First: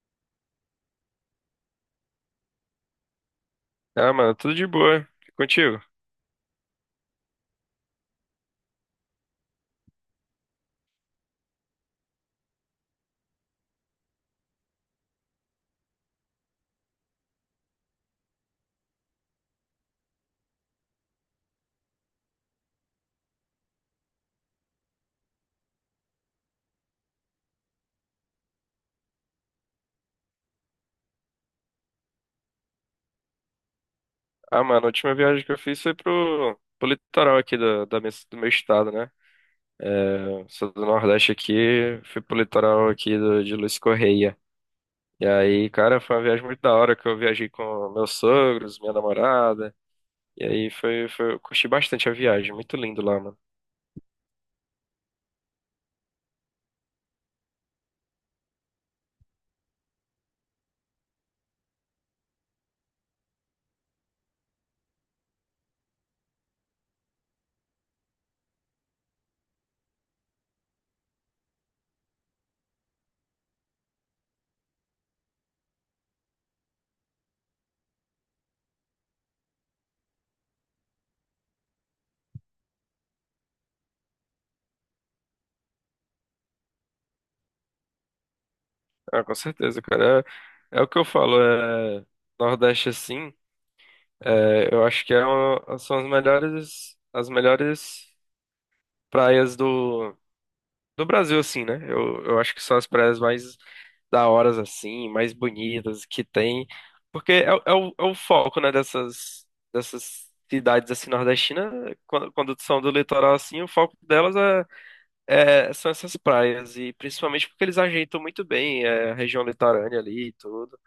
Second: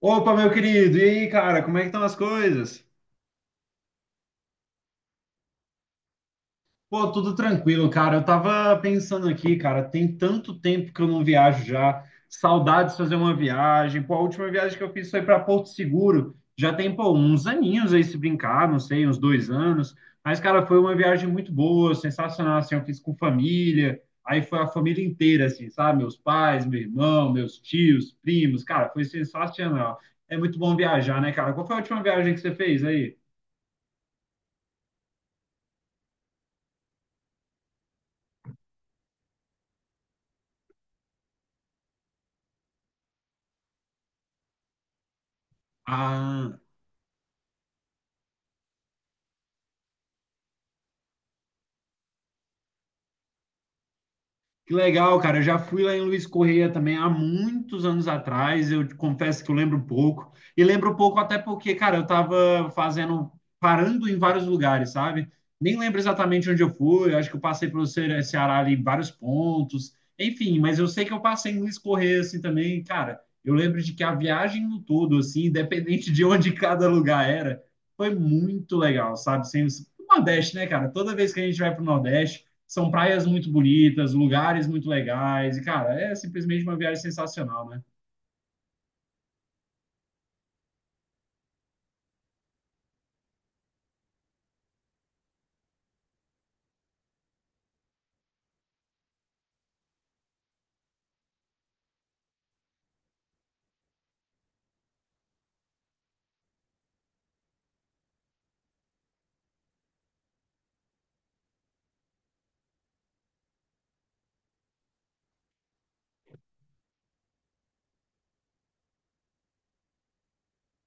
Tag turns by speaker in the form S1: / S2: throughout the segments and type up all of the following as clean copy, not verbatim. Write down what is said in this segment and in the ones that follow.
S1: Opa, meu querido, e aí, cara, como é que estão as coisas?
S2: Ah, mano, tudo de boa. E contigo?
S1: Pô, tudo tranquilo, cara. Eu tava pensando aqui, cara, tem tanto tempo que eu não viajo já. Saudades de fazer uma viagem. Pô, a última viagem que eu fiz foi para Porto Seguro. Já tem, pô, uns aninhos aí se brincar, não sei, uns dois anos. Mas, cara, foi uma viagem muito boa, sensacional, assim. Eu fiz com família, aí foi a família inteira, assim, sabe? Meus pais, meu irmão, meus tios, primos. Cara, foi sensacional. É muito bom viajar, né, cara? Qual foi a última viagem que você fez aí?
S2: Ah, mano, a última viagem que eu fiz foi pro litoral aqui da do meu estado, né? É, sou do Nordeste aqui, fui pro litoral aqui de Luiz Correia. E aí, cara, foi uma viagem
S1: Ah,
S2: muito da hora que eu viajei com meus sogros, minha namorada. E aí foi, eu curti bastante a viagem, muito lindo lá, mano.
S1: que legal, cara. Eu já fui lá em Luiz Correia também há muitos anos atrás. Eu te confesso que eu lembro um pouco. E lembro um pouco até porque, cara, eu tava fazendo, parando em vários lugares, sabe? Nem lembro exatamente onde eu fui. Eu acho que eu passei pelo Ceará ali em vários pontos. Enfim, mas eu sei que eu passei em Luiz Correia assim também. Cara, eu lembro de que a viagem no todo, assim, independente de onde cada lugar era, foi muito legal, sabe? Sem, o Nordeste, né, cara? Toda vez que a gente vai pro Nordeste. São praias muito bonitas, lugares muito legais, e, cara, é simplesmente uma viagem sensacional, né?
S2: Ah, com certeza, cara. É, é o que eu falo, é, Nordeste assim, é, eu acho que são as melhores praias do Brasil, assim, né? Eu acho que são as praias mais da horas, assim, mais bonitas que tem. Porque é o foco, né, dessas cidades, assim, nordestinas. Quando são do litoral, assim, o foco delas são essas praias. E principalmente porque eles ajeitam muito bem é, a região litorânea ali e tudo.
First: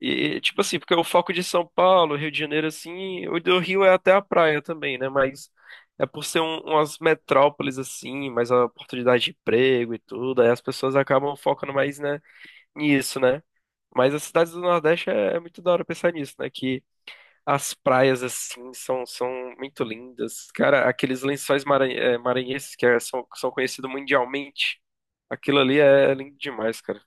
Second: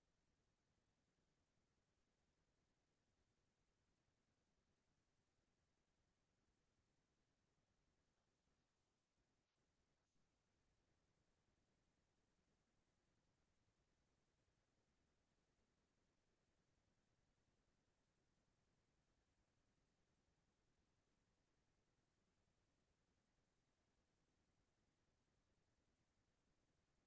S2: E, tipo assim, porque o foco de São Paulo, Rio de Janeiro, assim, o do Rio é até a praia também, né? Mas é por ser umas metrópoles, assim, mais a oportunidade de emprego e tudo, aí as pessoas acabam focando mais, né, nisso, né? Mas as cidades do Nordeste é, é muito da hora pensar nisso, né? Que as praias, assim, são muito lindas. Cara, aqueles maranhenses são, são conhecidos mundialmente, aquilo ali é lindo demais, cara.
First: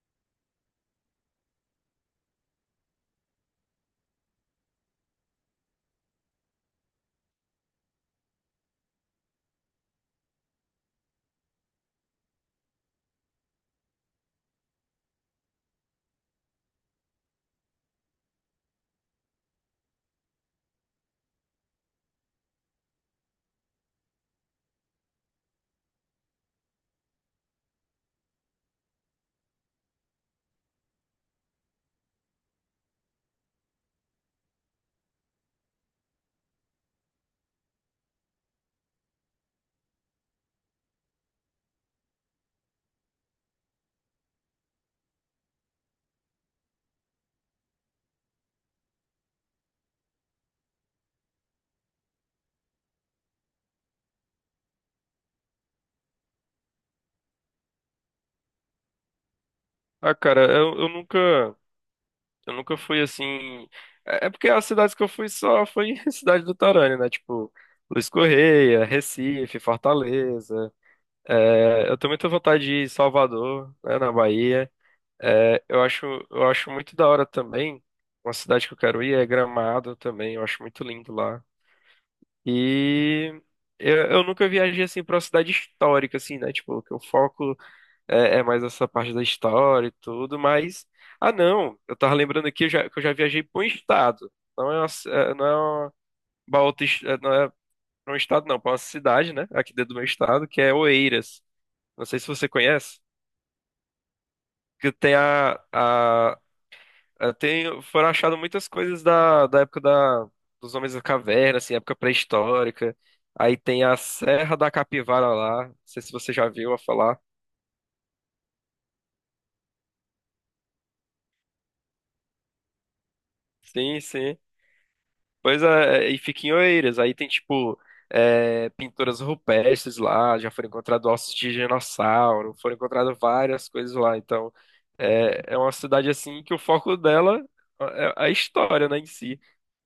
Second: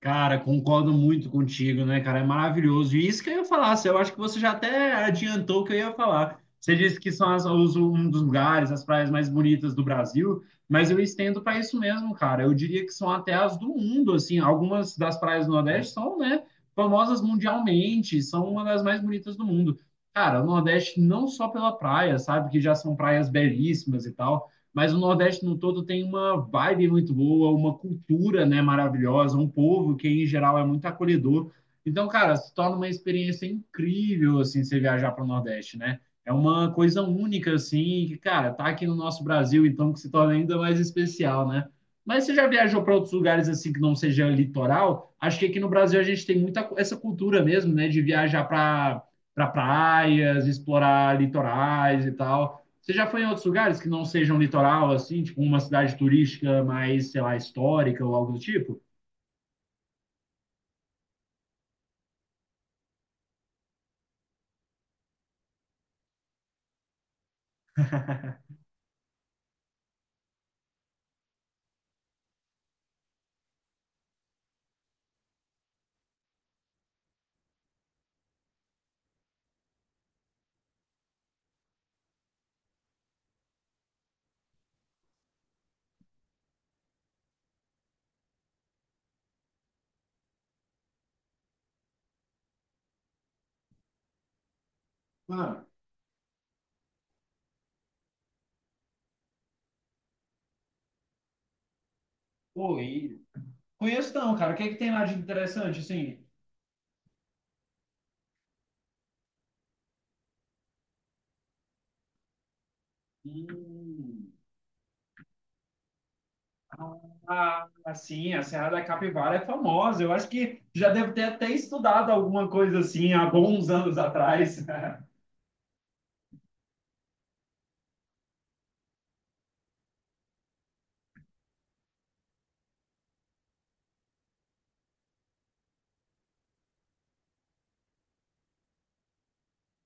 S1: Cara, concordo muito contigo, né, cara? É maravilhoso. E isso que eu ia falar, assim, eu acho que você já até adiantou o que eu ia falar. Você disse que são as- os- um dos lugares, as praias mais bonitas do Brasil, mas eu estendo para isso mesmo, cara. Eu diria que são até as do mundo, assim. Algumas das praias do Nordeste são, né, famosas mundialmente, são uma das mais bonitas do mundo. Cara, o Nordeste não só pela praia, sabe, que já são praias belíssimas e tal, mas o Nordeste no todo tem uma vibe muito boa, uma cultura, né, maravilhosa, um povo que em geral é muito acolhedor. Então, cara, se torna uma experiência incrível assim você viajar para o Nordeste, né? É uma coisa única assim, que, cara, tá aqui no nosso Brasil, então que se torna ainda mais especial, né? Mas você já viajou para outros lugares assim que não seja litoral? Acho que aqui no Brasil a gente tem muita essa cultura mesmo, né, de viajar para praias, explorar litorais e tal. Você já foi em outros lugares que não sejam litoral, assim, tipo uma cidade turística mais, sei lá, histórica ou algo do tipo?
S2: Ah, cara, eu nunca. Eu nunca fui assim. É é porque as cidades que eu fui só foi cidade do Torânio, né? Tipo, Luiz Correia, Recife, Fortaleza. É, eu tenho muita vontade de ir em Salvador, né, na Bahia. É, eu acho muito da hora também. Uma cidade que eu quero ir é Gramado também. Eu acho muito lindo lá. E eu nunca viajei assim pra uma cidade histórica, assim, né? Tipo, que o foco é, é mais essa parte da história e tudo, mas. Ah, não, eu tava lembrando aqui que eu já viajei para um estado. Não é uma, ci- é, não é
S1: Mano,
S2: uma, pra outra est- é Não é pra um estado, não, para uma cidade, né? Aqui dentro do meu estado, que é Oeiras. Não sei se você
S1: pô,
S2: conhece,
S1: e... Conheço não, cara. O que é que tem
S2: que
S1: lá de
S2: tem
S1: interessante, assim?
S2: a- tem, foram achadas muitas coisas da época da, dos homens da caverna, assim, época pré-histórica. Aí tem a
S1: Hum,
S2: Serra da Capivara lá. Não sei se você já viu a falar.
S1: ah, assim, a Serra da Capivara é famosa. Eu acho que já devo ter até estudado alguma coisa assim há bons anos
S2: Sim, sim.
S1: atrás.
S2: Pois é, e fica em Oeiras. Aí tem, tipo, é, pinturas rupestres lá, já foram encontrados ossos de dinossauro, foram encontradas várias coisas lá. Então, é, é uma cidade, assim, que o foco dela é a história, né, em si.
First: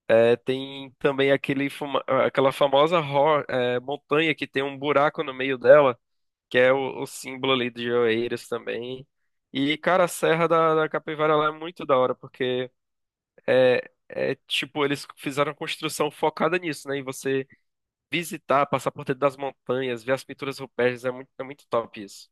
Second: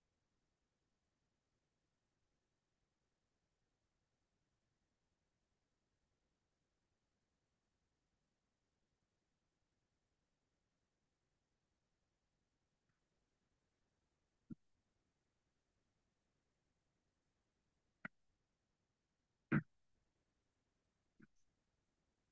S2: É, tem também aquela famosa montanha que tem um buraco no meio dela, que é o símbolo ali de Oeiras também. E, cara, a Serra da Capivara lá é muito da hora, porque é, é tipo, eles fizeram uma construção focada nisso, né? Em você visitar, passar por dentro das montanhas, ver as pinturas rupestres, é muito top isso.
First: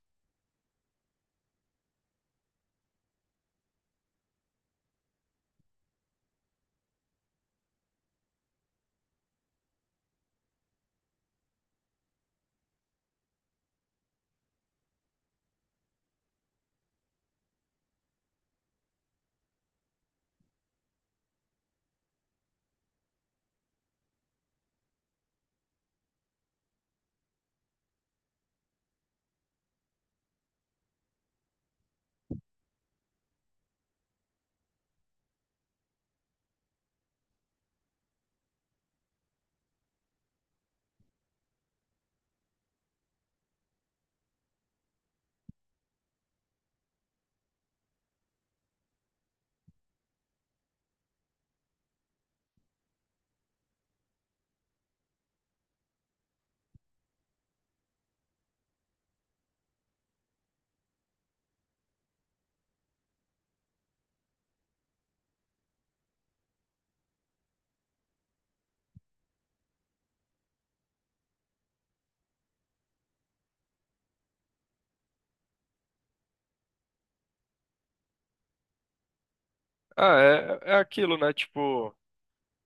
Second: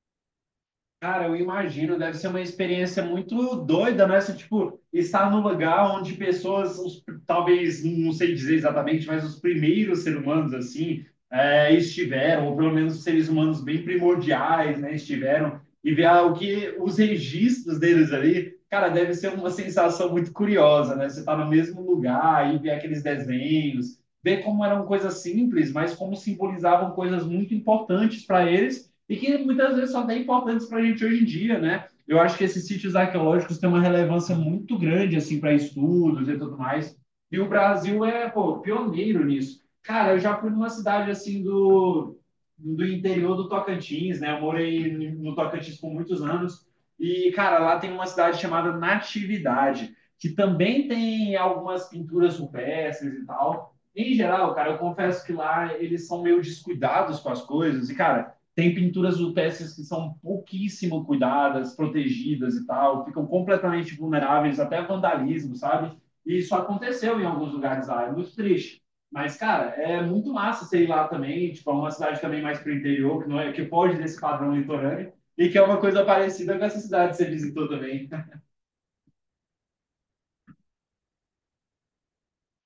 S1: Cara, eu imagino, deve ser uma experiência muito doida, né? Você, tipo, estar num lugar onde pessoas, os- talvez, não sei dizer exatamente, mas os primeiros seres humanos, assim, estiveram, ou pelo menos os seres humanos bem primordiais, né? Estiveram, e ver, ah, o que os registros deles ali, cara, deve ser uma sensação muito curiosa, né? Você tá no mesmo lugar e ver aqueles desenhos, ver como eram coisas simples, mas como simbolizavam coisas muito importantes para eles e que muitas vezes são até importantes para a gente hoje em dia, né? Eu acho que esses sítios arqueológicos têm uma relevância muito grande, assim, para estudos e tudo mais. E o Brasil é, pô, pioneiro nisso. Cara, eu já fui numa cidade, assim, do interior do Tocantins, né? Eu morei no Tocantins por muitos anos. E, cara, lá tem uma cidade chamada Natividade, que também tem algumas pinturas rupestres e tal. Em geral, cara, eu confesso que lá eles são meio descuidados com as coisas. E, cara, tem pinturas rupestres que são pouquíssimo cuidadas, protegidas e tal, ficam completamente vulneráveis até a vandalismo, sabe? E isso aconteceu em alguns lugares lá, é muito triste. Mas, cara, é muito massa você ir lá também, tipo, é uma cidade também mais pro interior, que, não é, que pode desse padrão litorâneo, e que é uma coisa parecida com essa cidade que você visitou também.
S2: Ah, é, é aquilo, né? Tipo,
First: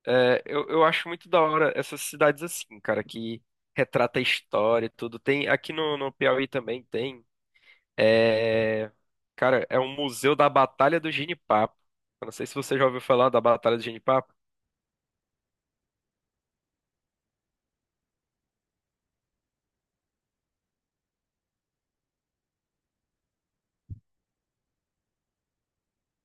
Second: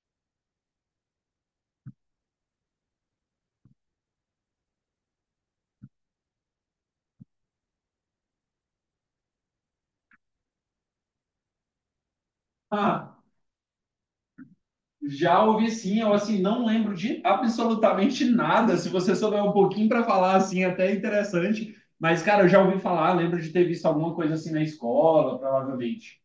S2: é, eu acho muito da hora essas cidades assim, cara, que retrata a história e tudo. Tem, aqui no Piauí também tem. É, cara, é um museu da Batalha do Genipapo. Eu não sei se você já ouviu falar da Batalha do Genipapo.
S1: Já ouvi sim, eu assim não lembro de absolutamente nada. Se você souber um pouquinho para falar assim, até é interessante. Mas cara, eu já ouvi falar, lembro de ter visto alguma coisa assim na escola, provavelmente.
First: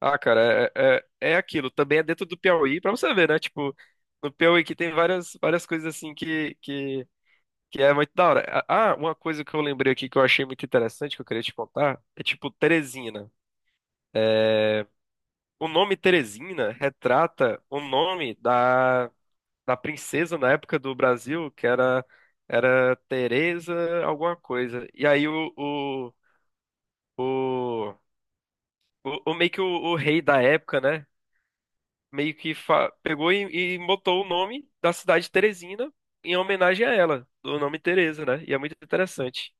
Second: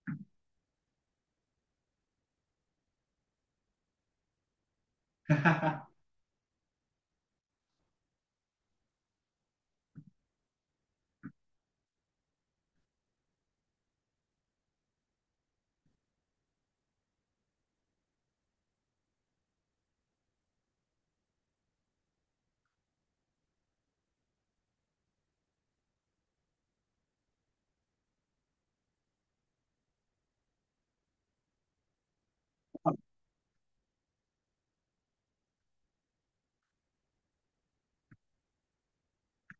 S2: Ah, cara, é aquilo. Também é dentro do Piauí, pra você ver, né? Tipo, no Piauí que tem várias, várias coisas assim que é muito da hora. Ah, uma coisa que eu lembrei aqui que eu achei muito interessante, que eu queria te contar, é tipo Teresina. É, o nome Teresina retrata o nome da, da princesa na época do Brasil, que era, era Teresa alguma coisa. E aí o, o, meio que o rei da época, né? Meio que pegou e botou o nome da cidade de Teresina em homenagem a ela, do nome Teresa, né? E é muito interessante.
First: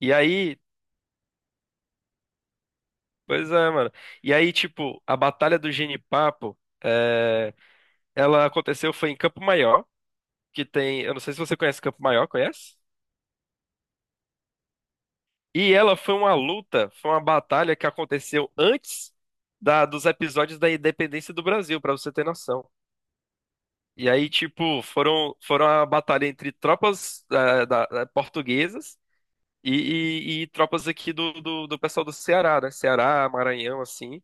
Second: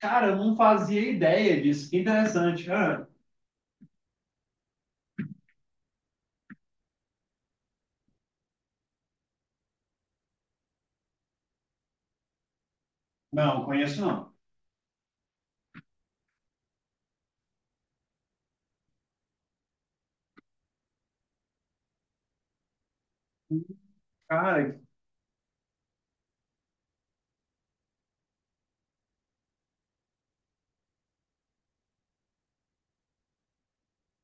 S2: E
S1: eu não
S2: aí,
S1: fazia ideia disso. Que interessante. Ah,
S2: pois é, mano. E aí, tipo, a Batalha do Genipapo, é, ela aconteceu foi em Campo Maior, que tem, eu não sei se você conhece Campo Maior, conhece?
S1: não, conheço não.
S2: E ela foi uma luta, foi uma batalha que aconteceu antes dos episódios da independência do Brasil, pra você ter noção. E aí,
S1: Cara,
S2: tipo, foram a batalha entre tropas portuguesas e, e tropas aqui do pessoal do Ceará, né? Ceará, Maranhão, assim.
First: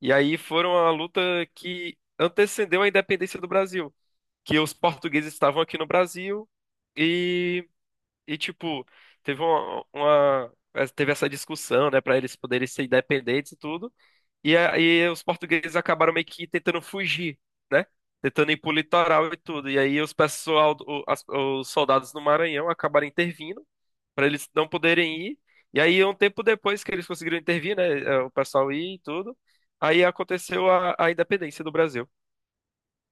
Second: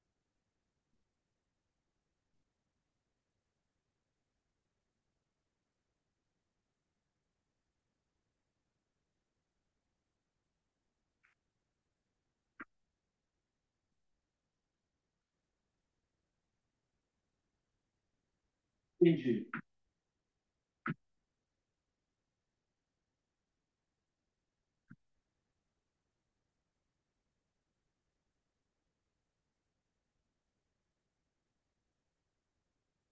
S2: E aí foram a luta que antecedeu a independência do Brasil. Que os portugueses estavam aqui no Brasil e, e tipo, teve teve essa discussão, né, para eles poderem ser independentes e tudo. E aí os portugueses acabaram meio que tentando fugir, né? Tentando ir pro litoral e
S1: entendi.
S2: tudo. E aí os pessoal, os soldados do Maranhão acabaram intervindo para eles não poderem ir. E aí, um tempo depois que eles conseguiram intervir, né, eh, o pessoal ir e tudo, aí aconteceu a independência do Brasil.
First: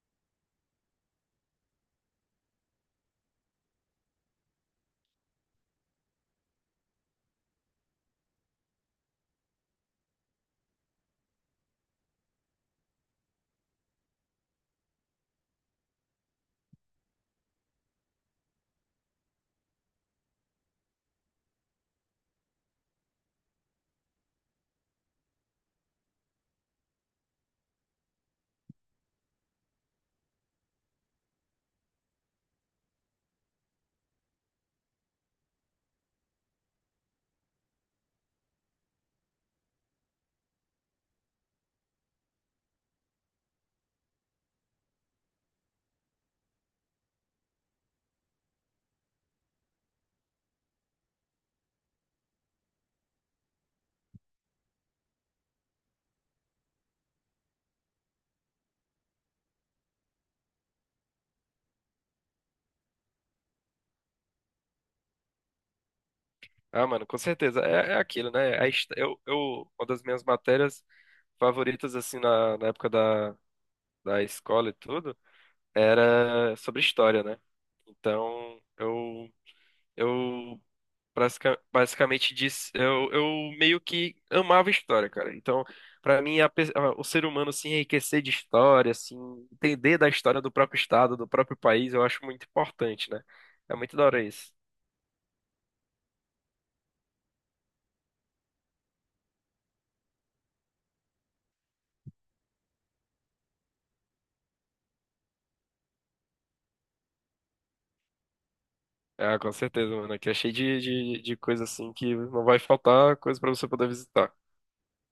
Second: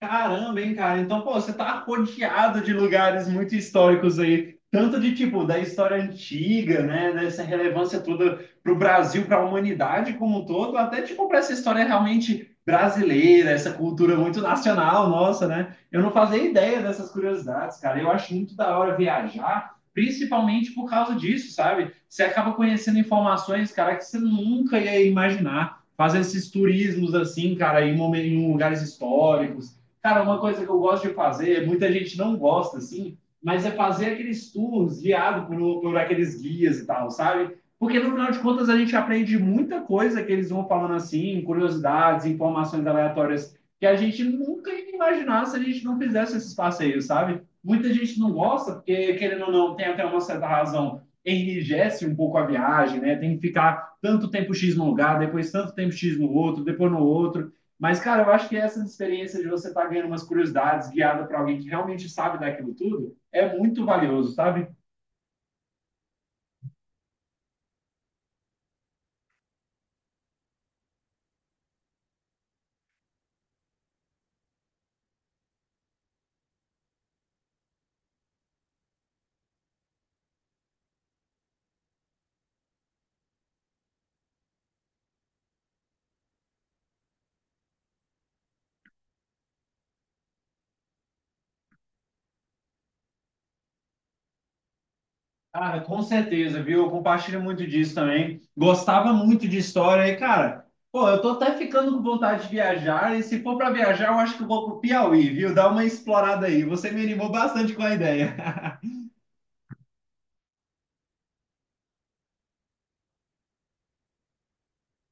S1: Caramba, hein, cara? Então, pô, você tá rodeado de lugares muito históricos aí, tanto de tipo da história antiga, né, dessa relevância toda para o Brasil, para a humanidade como um todo, até tipo para essa história realmente brasileira, essa cultura muito nacional nossa, né? Eu não fazia ideia dessas curiosidades, cara. Eu acho muito da hora viajar, principalmente por causa disso, sabe? Você acaba conhecendo informações, cara, que você nunca ia imaginar. Fazendo esses turismos assim, cara, em em lugares históricos. Cara, uma coisa que eu gosto de fazer, muita gente não gosta, assim, mas é fazer aqueles tours guiados por, aqueles guias e tal, sabe? Porque no final de contas a gente aprende muita coisa que eles vão falando assim, curiosidades, informações aleatórias que a gente nunca ia imaginar se a gente não fizesse esses passeios, sabe? Muita gente não gosta, porque querendo ou não, tem até uma certa razão, enrijece um pouco a viagem, né? Tem que ficar tanto tempo X num lugar, depois tanto tempo X no outro, depois no outro. Mas, cara, eu acho que essas experiências de você estar tá ganhando umas curiosidades guiada para alguém que realmente sabe daquilo tudo é muito valioso, sabe?
S2: Ah, mano, com certeza. É, é aquilo, né? A his- eu, Uma das minhas matérias favoritas, assim, na época da escola e tudo, era sobre história, né? Então, Eu basicamente disse, eu meio que amava história, cara. Então, pra mim, o ser humano se enriquecer de história, assim, entender da história do próprio estado, do próprio país, eu acho muito importante, né? É muito da hora isso.
S1: Cara, com certeza, viu? Eu compartilho muito disso também. Gostava muito de história e, cara, pô, eu tô até ficando com vontade de viajar. E se for para viajar, eu acho que eu vou pro Piauí, viu? Dá uma explorada aí. Você me animou bastante com a ideia.
S2: Ah, com certeza, mano. Aqui é cheio de coisa assim que não vai faltar coisa pra você poder visitar.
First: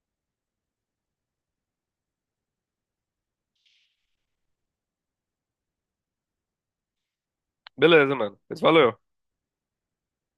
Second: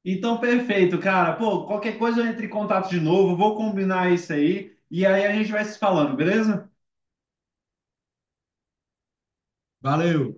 S1: Então, perfeito, cara. Pô, qualquer coisa eu entro em contato de novo, vou combinar isso aí. E aí a gente vai se falando, beleza?
S2: Beleza, mano. Mas valeu.
S1: Valeu!